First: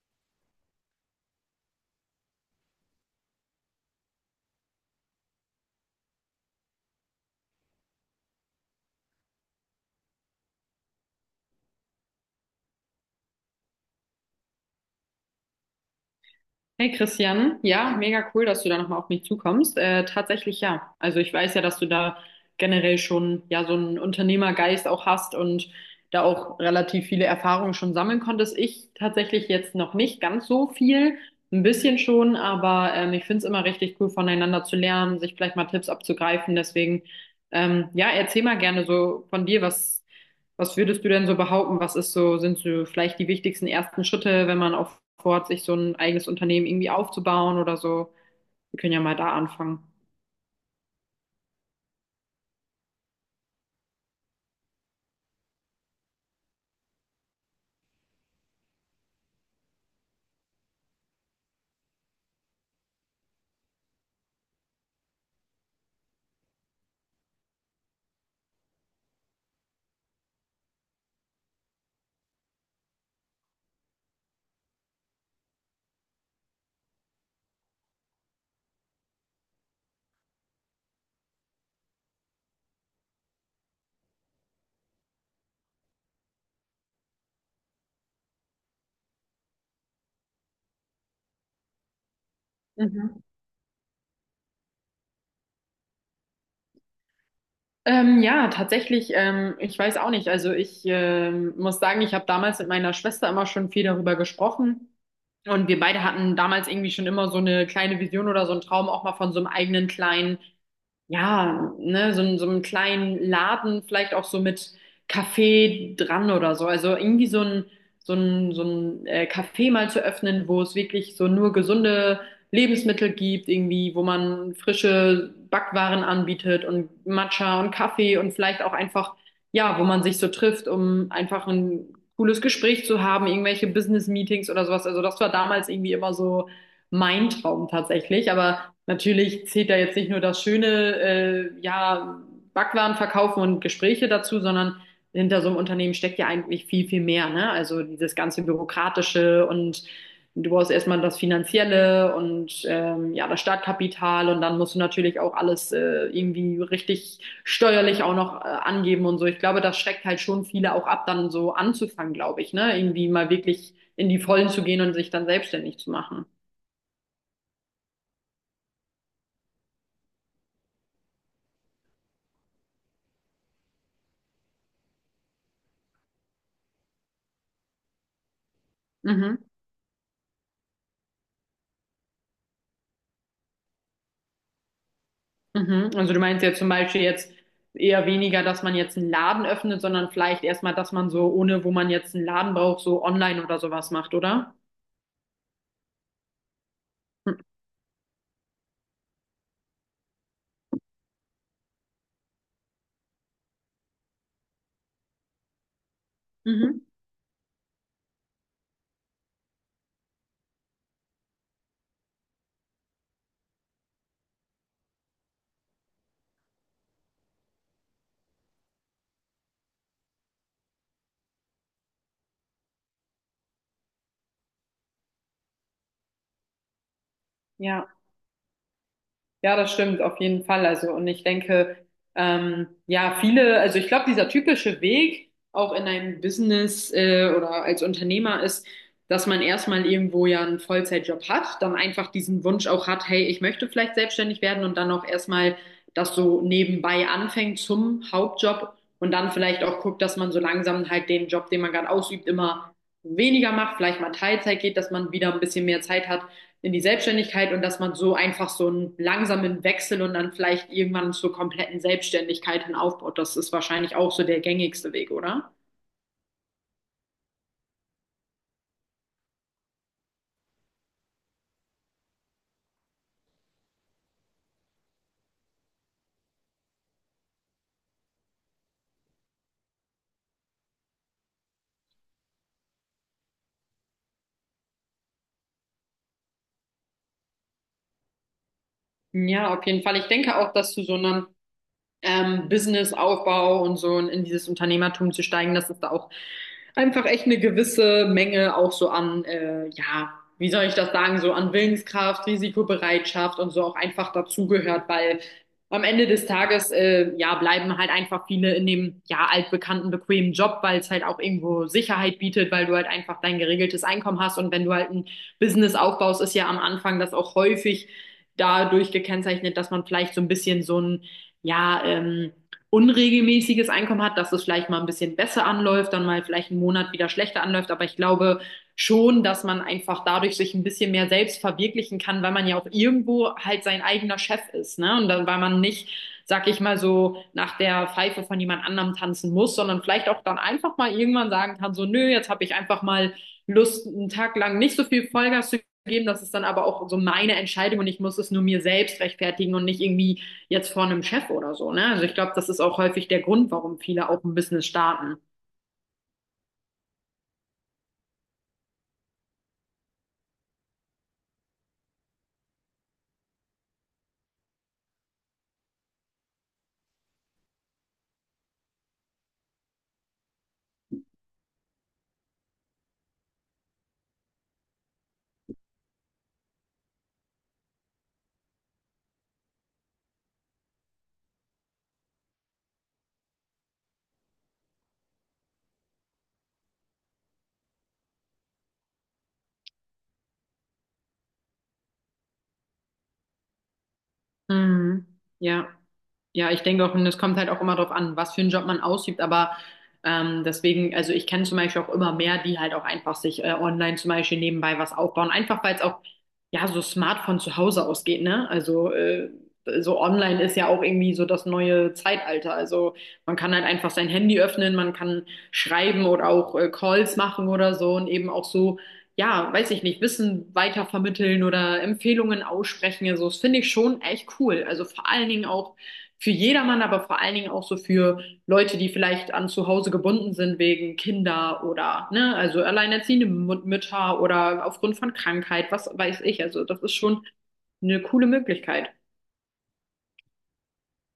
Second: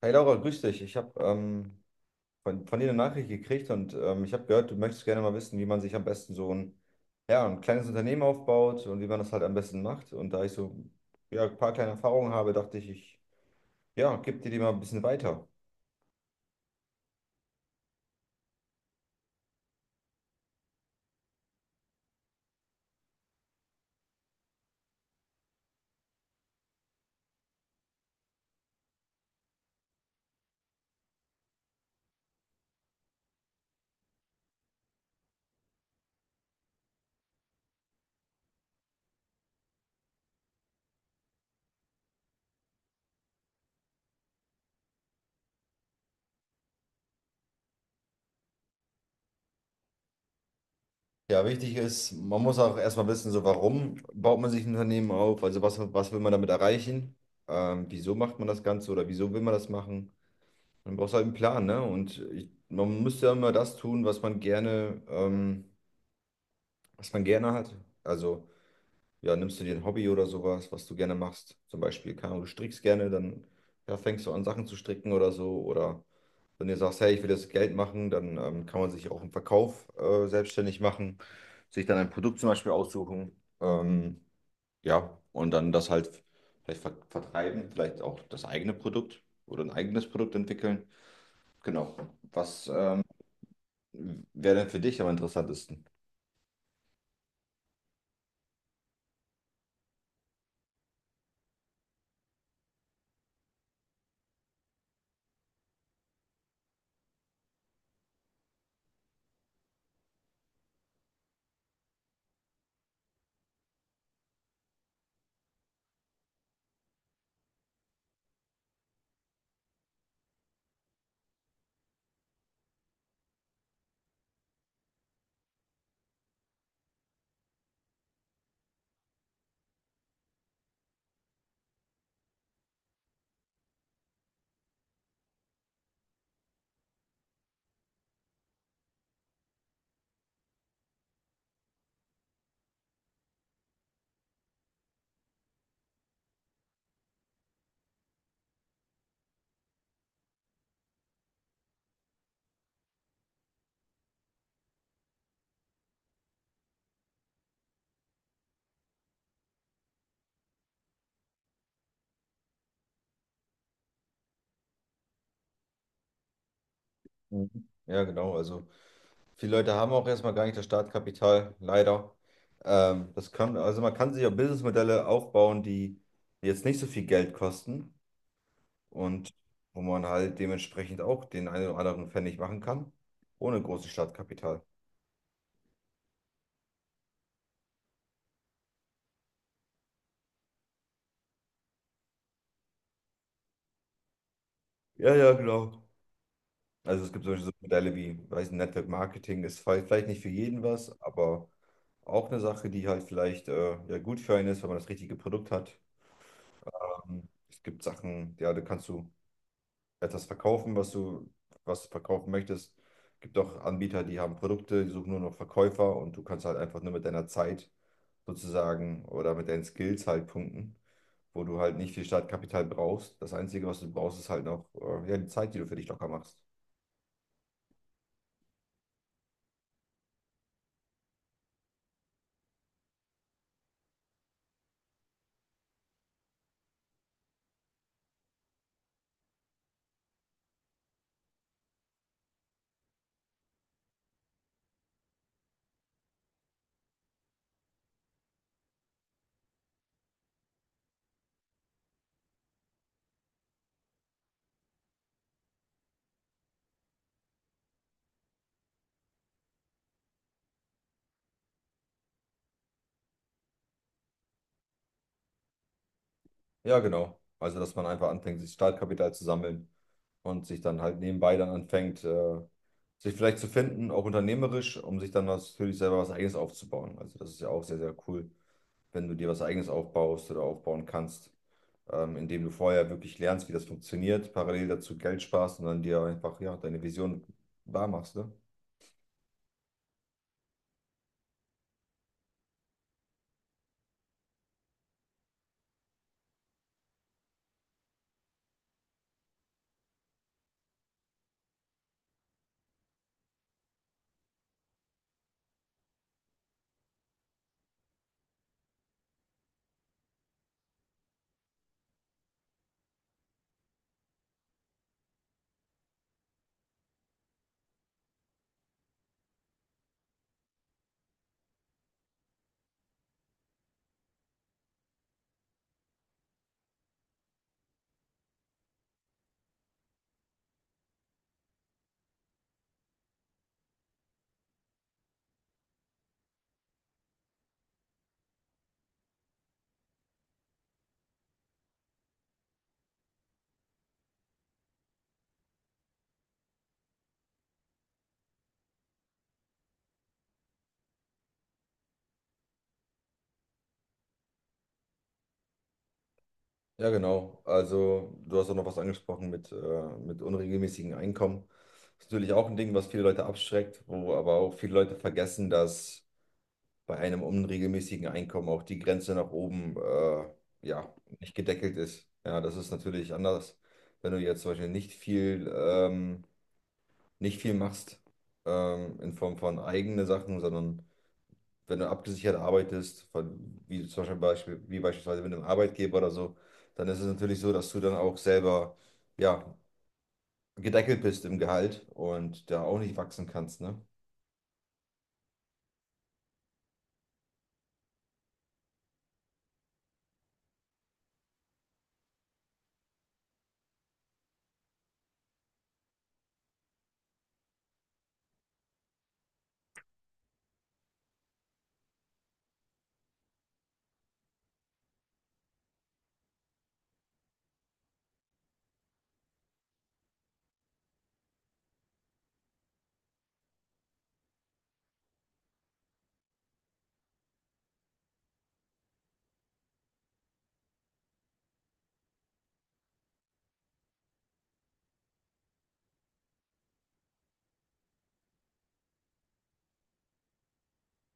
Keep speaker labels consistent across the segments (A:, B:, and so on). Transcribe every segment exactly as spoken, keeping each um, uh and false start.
A: Hey Laura, grüß dich. Ich habe ähm, von, von dir eine Nachricht gekriegt und ähm, ich habe gehört, du möchtest gerne mal wissen, wie man sich am besten so ein, ja, ein kleines Unternehmen aufbaut und wie man das halt am besten macht. Und da ich so ja, ein paar kleine Erfahrungen habe, dachte ich, ich ja, gebe dir die mal ein bisschen weiter.
B: Hey Christian, ja, mega cool, dass du da nochmal auf mich zukommst. Äh, tatsächlich ja. Also ich weiß ja, dass du da generell schon ja so einen Unternehmergeist auch hast und da auch relativ viele Erfahrungen schon sammeln konntest. Ich tatsächlich jetzt noch nicht ganz so viel, ein bisschen schon, aber ähm, ich finde es immer richtig cool, voneinander zu lernen, sich vielleicht mal Tipps abzugreifen. Deswegen, ähm, ja, erzähl mal gerne so von dir, was was würdest du denn so behaupten? Was ist so, sind so vielleicht die wichtigsten ersten Schritte, wenn man auch vorhat, sich so ein eigenes Unternehmen irgendwie aufzubauen oder so? Wir können ja mal da anfangen.
A: Ja, wichtig ist, man muss auch erstmal wissen, so warum baut man sich ein Unternehmen auf, also was, was will man damit erreichen, ähm, wieso macht man das Ganze oder wieso will man das machen. Man braucht halt einen Plan, ne? Und ich, man müsste ja immer das tun, was man gerne... Ähm, was man gerne hat. Also, ja, nimmst du dir ein Hobby oder sowas, was du gerne machst. Zum Beispiel, keine Ahnung, du strickst gerne, dann ja, fängst du an, Sachen zu stricken oder so. Oder wenn du sagst, hey, ich will das Geld machen, dann ähm, kann man sich auch im Verkauf äh, selbstständig machen, sich dann ein Produkt zum Beispiel aussuchen. Ähm, ja, und dann das halt vielleicht ver vertreiben, vielleicht auch das eigene Produkt oder ein eigenes Produkt entwickeln. Genau. Was ähm,
B: Mhm.
A: wäre denn für dich am interessantesten?
B: Ähm, ja, tatsächlich, ähm, ich weiß auch nicht. Also ich ähm, muss sagen, ich habe damals mit meiner Schwester immer schon viel darüber gesprochen. Und wir beide hatten damals irgendwie schon immer so eine kleine Vision oder so einen Traum auch mal von so einem eigenen kleinen ja, ne, so, in so einem kleinen Laden, vielleicht auch so mit Kaffee dran oder so. Also irgendwie so ein, so ein, so ein äh, Café mal zu öffnen, wo es wirklich so nur gesunde Lebensmittel gibt, irgendwie, wo man frische Backwaren anbietet und Matcha und Kaffee und vielleicht auch einfach, ja, wo man sich so trifft, um einfach ein cooles Gespräch zu haben, irgendwelche Business-Meetings oder sowas. Also das war damals irgendwie immer so mein Traum tatsächlich, aber natürlich zählt da jetzt nicht nur das schöne, äh, ja, Backwaren verkaufen und Gespräche dazu, sondern hinter so einem Unternehmen steckt ja eigentlich viel, viel mehr, ne? Also dieses ganze Bürokratische und du brauchst erstmal das Finanzielle und ähm, ja, das Startkapital und dann musst du natürlich auch alles äh, irgendwie richtig steuerlich auch noch äh, angeben und so. Ich glaube, das schreckt halt schon viele auch ab, dann so anzufangen, glaube ich, ne? Irgendwie mal wirklich in die Vollen zu gehen und sich dann selbstständig zu machen.
A: Mhm. Ja, genau. Also. Viele Leute haben auch erstmal gar nicht das Startkapital, leider. Ähm, das kann, also man kann sich auch Businessmodelle aufbauen, die jetzt nicht so viel Geld kosten, und
B: Mhm.
A: wo man halt dementsprechend auch den einen oder anderen Pfennig machen kann, ohne großes Startkapital.
B: Mhm. Also du meinst ja zum Beispiel jetzt eher weniger, dass man jetzt einen Laden öffnet, sondern vielleicht erstmal, dass man so, ohne wo man jetzt einen Laden braucht, so online oder sowas macht, oder?
A: Ja, ja, genau. Also es gibt solche so Modelle wie, weiß nicht, Network Marketing ist vielleicht vielleicht nicht für jeden was, aber auch eine Sache, die halt vielleicht äh, ja, gut für einen ist, wenn man das richtige Produkt hat.
B: Mhm.
A: Ähm, es gibt Sachen, ja, da kannst du etwas verkaufen, was du, was du verkaufen möchtest. Gibt auch Anbieter, die haben Produkte, die suchen nur noch Verkäufer, und du kannst halt einfach nur mit deiner Zeit sozusagen oder mit deinen Skills halt punkten, wo du halt nicht viel Startkapital brauchst. Das Einzige, was du brauchst, ist halt noch äh, ja, die Zeit, die du für dich locker machst.
B: Ja. Ja, das stimmt, auf jeden Fall. Also, und ich denke, ähm, ja, viele, also ich glaube, dieser typische Weg auch in einem Business äh, oder als Unternehmer ist, dass man erstmal irgendwo ja einen Vollzeitjob hat, dann einfach diesen Wunsch auch hat, hey, ich möchte vielleicht selbstständig werden und dann auch erstmal das so nebenbei anfängt zum Hauptjob und dann vielleicht auch guckt, dass man so langsam halt den Job, den man gerade ausübt, immer weniger macht, vielleicht mal Teilzeit geht, dass man wieder ein bisschen mehr Zeit hat in die Selbstständigkeit und dass man so einfach so einen langsamen Wechsel und dann vielleicht irgendwann zur kompletten Selbstständigkeit hin aufbaut. Das ist wahrscheinlich auch so der gängigste Weg, oder?
A: Ja, genau. Also, dass man einfach anfängt, sich Startkapital zu sammeln und sich dann halt nebenbei dann anfängt, äh, sich vielleicht zu finden, auch unternehmerisch, um sich dann was, für sich selber was Eigenes aufzubauen. Also, das ist ja auch sehr, sehr cool, wenn du dir was Eigenes aufbaust oder aufbauen kannst, ähm, indem du vorher wirklich lernst, wie das funktioniert, parallel dazu Geld sparst und dann dir einfach ja, deine Vision wahr machst, ne?
B: Ja, auf jeden Fall. Ich denke auch, dass zu so einem ähm, Businessaufbau und so und in dieses Unternehmertum zu steigen, dass es da auch einfach echt eine gewisse Menge auch so an, äh, ja, wie soll ich das sagen, so an Willenskraft, Risikobereitschaft und so auch einfach dazugehört, weil am Ende des Tages, äh, ja, bleiben halt einfach viele in dem, ja, altbekannten, bequemen Job, weil es halt auch irgendwo Sicherheit bietet, weil du halt einfach dein geregeltes Einkommen hast und wenn du halt ein Business aufbaust, ist ja am Anfang das auch häufig dadurch gekennzeichnet, dass man vielleicht so ein bisschen so ein ja, ähm, unregelmäßiges Einkommen hat, dass es vielleicht mal ein bisschen besser anläuft, dann mal vielleicht einen Monat wieder schlechter anläuft. Aber ich glaube schon, dass man einfach dadurch sich ein bisschen mehr selbst verwirklichen kann, weil man ja auch irgendwo halt sein eigener Chef ist, ne? Und dann, weil man nicht, sag ich mal so, nach der Pfeife von jemand anderem tanzen muss, sondern vielleicht auch dann einfach mal irgendwann sagen kann, so, nö, jetzt habe ich einfach mal Lust, einen Tag lang nicht so viel Vollgas zu geben. Das ist dann aber auch so meine Entscheidung und ich muss es nur mir selbst rechtfertigen und nicht irgendwie jetzt vor einem Chef oder so, ne? Also ich glaube, das ist auch häufig der Grund, warum viele auch ein Business starten.
A: Ja, genau. Also, du hast auch noch was angesprochen mit, äh, mit unregelmäßigen Einkommen. Das ist natürlich auch ein Ding, was viele Leute abschreckt, wo aber auch viele Leute vergessen, dass bei einem unregelmäßigen Einkommen auch die Grenze nach oben äh, ja, nicht gedeckelt ist. Ja, das ist natürlich anders, wenn du jetzt zum Beispiel nicht viel ähm, nicht viel machst ähm, in Form von eigene Sachen, sondern wenn du abgesichert arbeitest, von, wie zum Beispiel, Beispiel- wie beispielsweise mit einem Arbeitgeber oder so, dann ist es natürlich so, dass du dann auch selber ja, gedeckelt bist im Gehalt und da auch nicht wachsen kannst, ne?
B: Mhm. Ja. Ja, ich denke auch, und es kommt halt auch immer darauf an, was für einen Job man ausübt, aber ähm, deswegen, also ich kenne zum Beispiel auch immer mehr, die halt auch einfach sich äh, online zum Beispiel nebenbei was aufbauen, einfach weil es auch ja so smart von zu Hause aus geht, ne? Also äh, so online ist ja auch irgendwie so das neue Zeitalter. Also man kann halt einfach sein Handy öffnen, man kann schreiben oder auch äh, Calls machen oder so und eben auch so, ja, weiß ich nicht, Wissen weitervermitteln oder Empfehlungen aussprechen. Also das finde ich schon echt cool. Also vor allen Dingen auch für jedermann, aber vor allen Dingen auch so für Leute, die vielleicht an zu Hause gebunden sind wegen Kinder oder, ne, also alleinerziehende Mü- Mütter oder aufgrund von Krankheit, was weiß ich. Also das ist schon eine coole Möglichkeit.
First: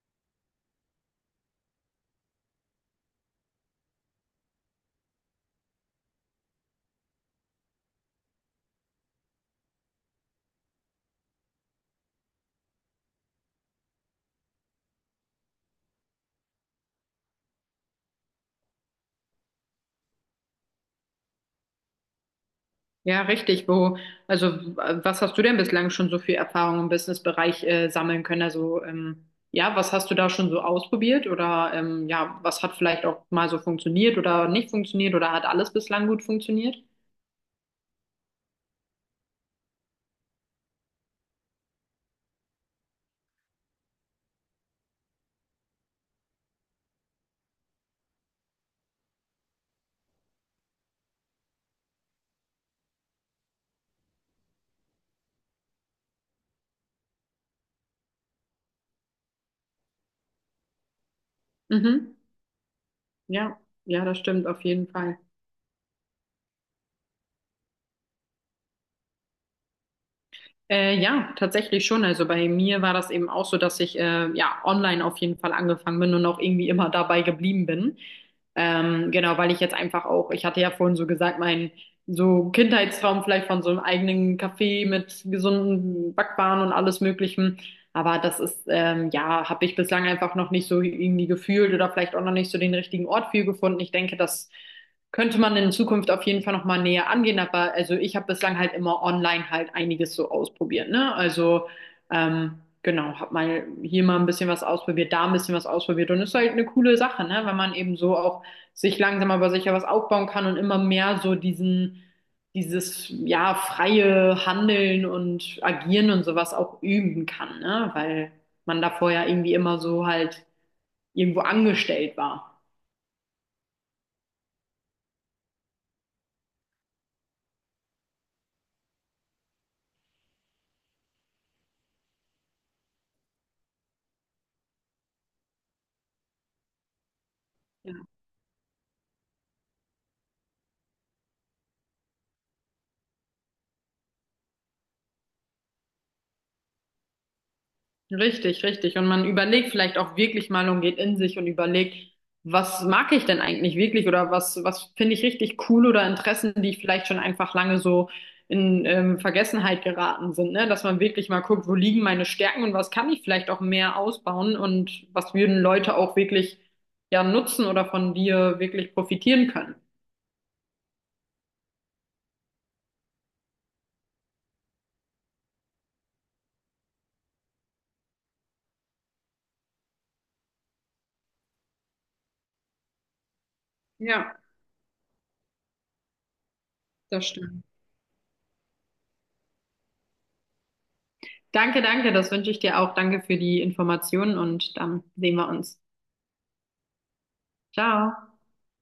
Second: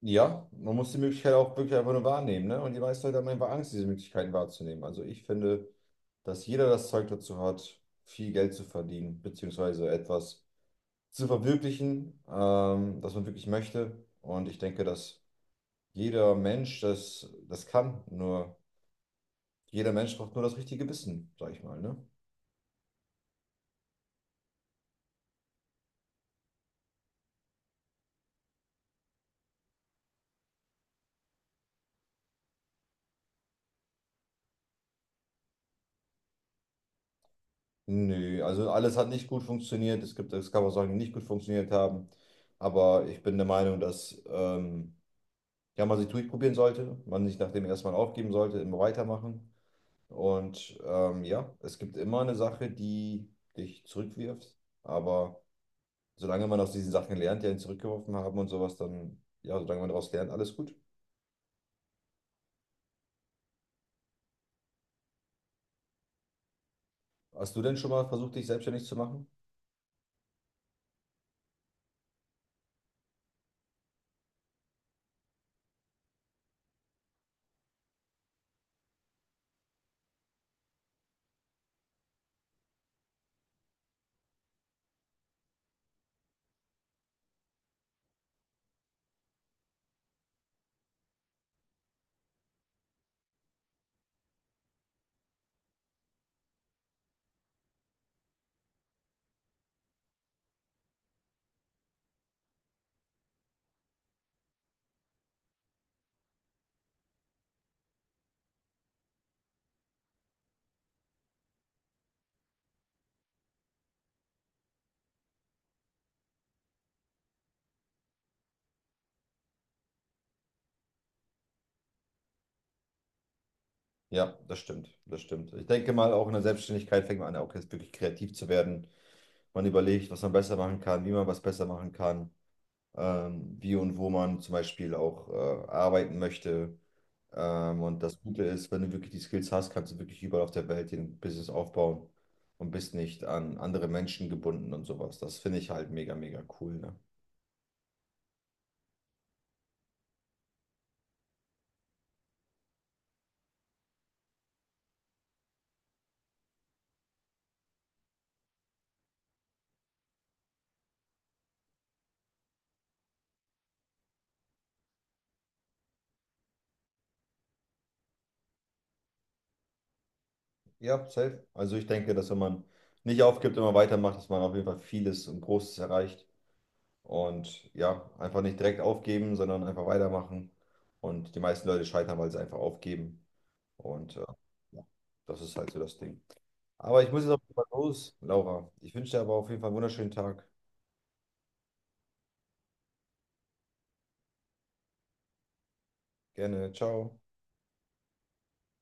A: Ja, man muss die Möglichkeit auch wirklich einfach nur wahrnehmen, ne? Und die meisten Leute haben einfach Angst, diese Möglichkeiten wahrzunehmen. Also ich finde, dass jeder das Zeug dazu hat, viel Geld zu verdienen, beziehungsweise etwas zu verwirklichen, ähm, das man wirklich möchte. Und ich denke, dass jeder Mensch das, das kann. Nur jeder Mensch braucht nur das richtige Wissen, sag ich mal, ne?
B: Ja, richtig. Wo, also w- was hast du denn bislang schon so viel Erfahrung im Businessbereich äh, sammeln können? Also ähm, ja, was hast du da schon so ausprobiert oder ähm, ja, was hat vielleicht auch mal so funktioniert oder nicht funktioniert oder hat alles bislang gut funktioniert?
A: Nö, also alles hat nicht gut funktioniert. Es gibt, es gab auch Sachen, die nicht gut funktioniert haben. Aber ich bin der Meinung, dass ähm, ja, man sich durchprobieren sollte, man nicht nach dem ersten Mal aufgeben sollte, immer weitermachen. Und ähm, ja, es gibt immer eine Sache, die dich zurückwirft. Aber solange man aus diesen Sachen lernt, die einen zurückgeworfen haben und sowas, dann, ja, solange man daraus lernt, alles gut.
B: Mhm. Ja, ja, das stimmt auf jeden Fall.
A: Hast du denn schon mal versucht, dich selbstständig zu machen?
B: Äh, ja, tatsächlich schon. Also bei mir war das eben auch so, dass ich äh, ja online auf jeden Fall angefangen bin und auch irgendwie immer dabei geblieben bin. Ähm, genau, weil ich jetzt einfach auch, ich hatte ja vorhin so gesagt, mein so Kindheitstraum vielleicht von so einem eigenen Café mit gesunden Backwaren und alles Möglichen. Aber das ist, ähm, ja, habe ich bislang einfach noch nicht so irgendwie gefühlt oder vielleicht auch noch nicht so den richtigen Ort für gefunden. Ich denke, dass könnte man in Zukunft auf jeden Fall nochmal näher angehen, aber also ich habe bislang halt immer online halt einiges so ausprobiert, ne? Also ähm, genau, habe mal hier mal ein bisschen was ausprobiert, da ein bisschen was ausprobiert und ist halt eine coole Sache, ne? Wenn man eben so auch sich langsam aber sicher was aufbauen kann und immer mehr so diesen, dieses ja freie Handeln und Agieren und sowas auch üben kann, ne? Weil man davor ja irgendwie immer so halt irgendwo angestellt war.
A: Ja, das stimmt, das stimmt. Ich denke mal, auch in der Selbstständigkeit fängt man an, auch jetzt wirklich kreativ zu werden. Man überlegt, was man besser machen kann, wie man was besser machen kann, ähm, wie und wo man zum Beispiel auch äh, arbeiten möchte. Ähm, und das Gute ist, wenn du wirklich die Skills hast, kannst du wirklich überall auf der Welt ein Business aufbauen und bist nicht an andere Menschen gebunden und sowas. Das finde ich halt mega, mega cool, ne?
B: Richtig, richtig. Und man überlegt vielleicht auch wirklich mal und geht in sich und überlegt, was mag ich denn eigentlich wirklich oder was, was finde ich richtig cool oder Interessen, die vielleicht schon einfach lange so in ähm, Vergessenheit geraten sind, ne? Dass man wirklich mal guckt, wo liegen meine Stärken und was kann ich vielleicht auch mehr ausbauen und was würden Leute auch wirklich ja nutzen oder von dir wirklich profitieren können.
A: Ja, safe. Also ich denke, dass wenn man nicht aufgibt, immer weitermacht, dass man auf jeden Fall vieles und Großes erreicht. Und ja, einfach nicht direkt aufgeben, sondern einfach weitermachen. Und die meisten Leute scheitern, weil sie einfach aufgeben. Und äh,
B: Ja,
A: ja, das ist halt so das Ding. Aber ich muss
B: das
A: jetzt auf jeden Fall
B: stimmt.
A: los, Laura. Ich wünsche dir aber auf jeden Fall einen wunderschönen Tag.
B: Danke, danke, das wünsche ich dir auch. Danke für die Informationen und dann sehen wir uns.
A: Gerne. Ciao.
B: Ciao.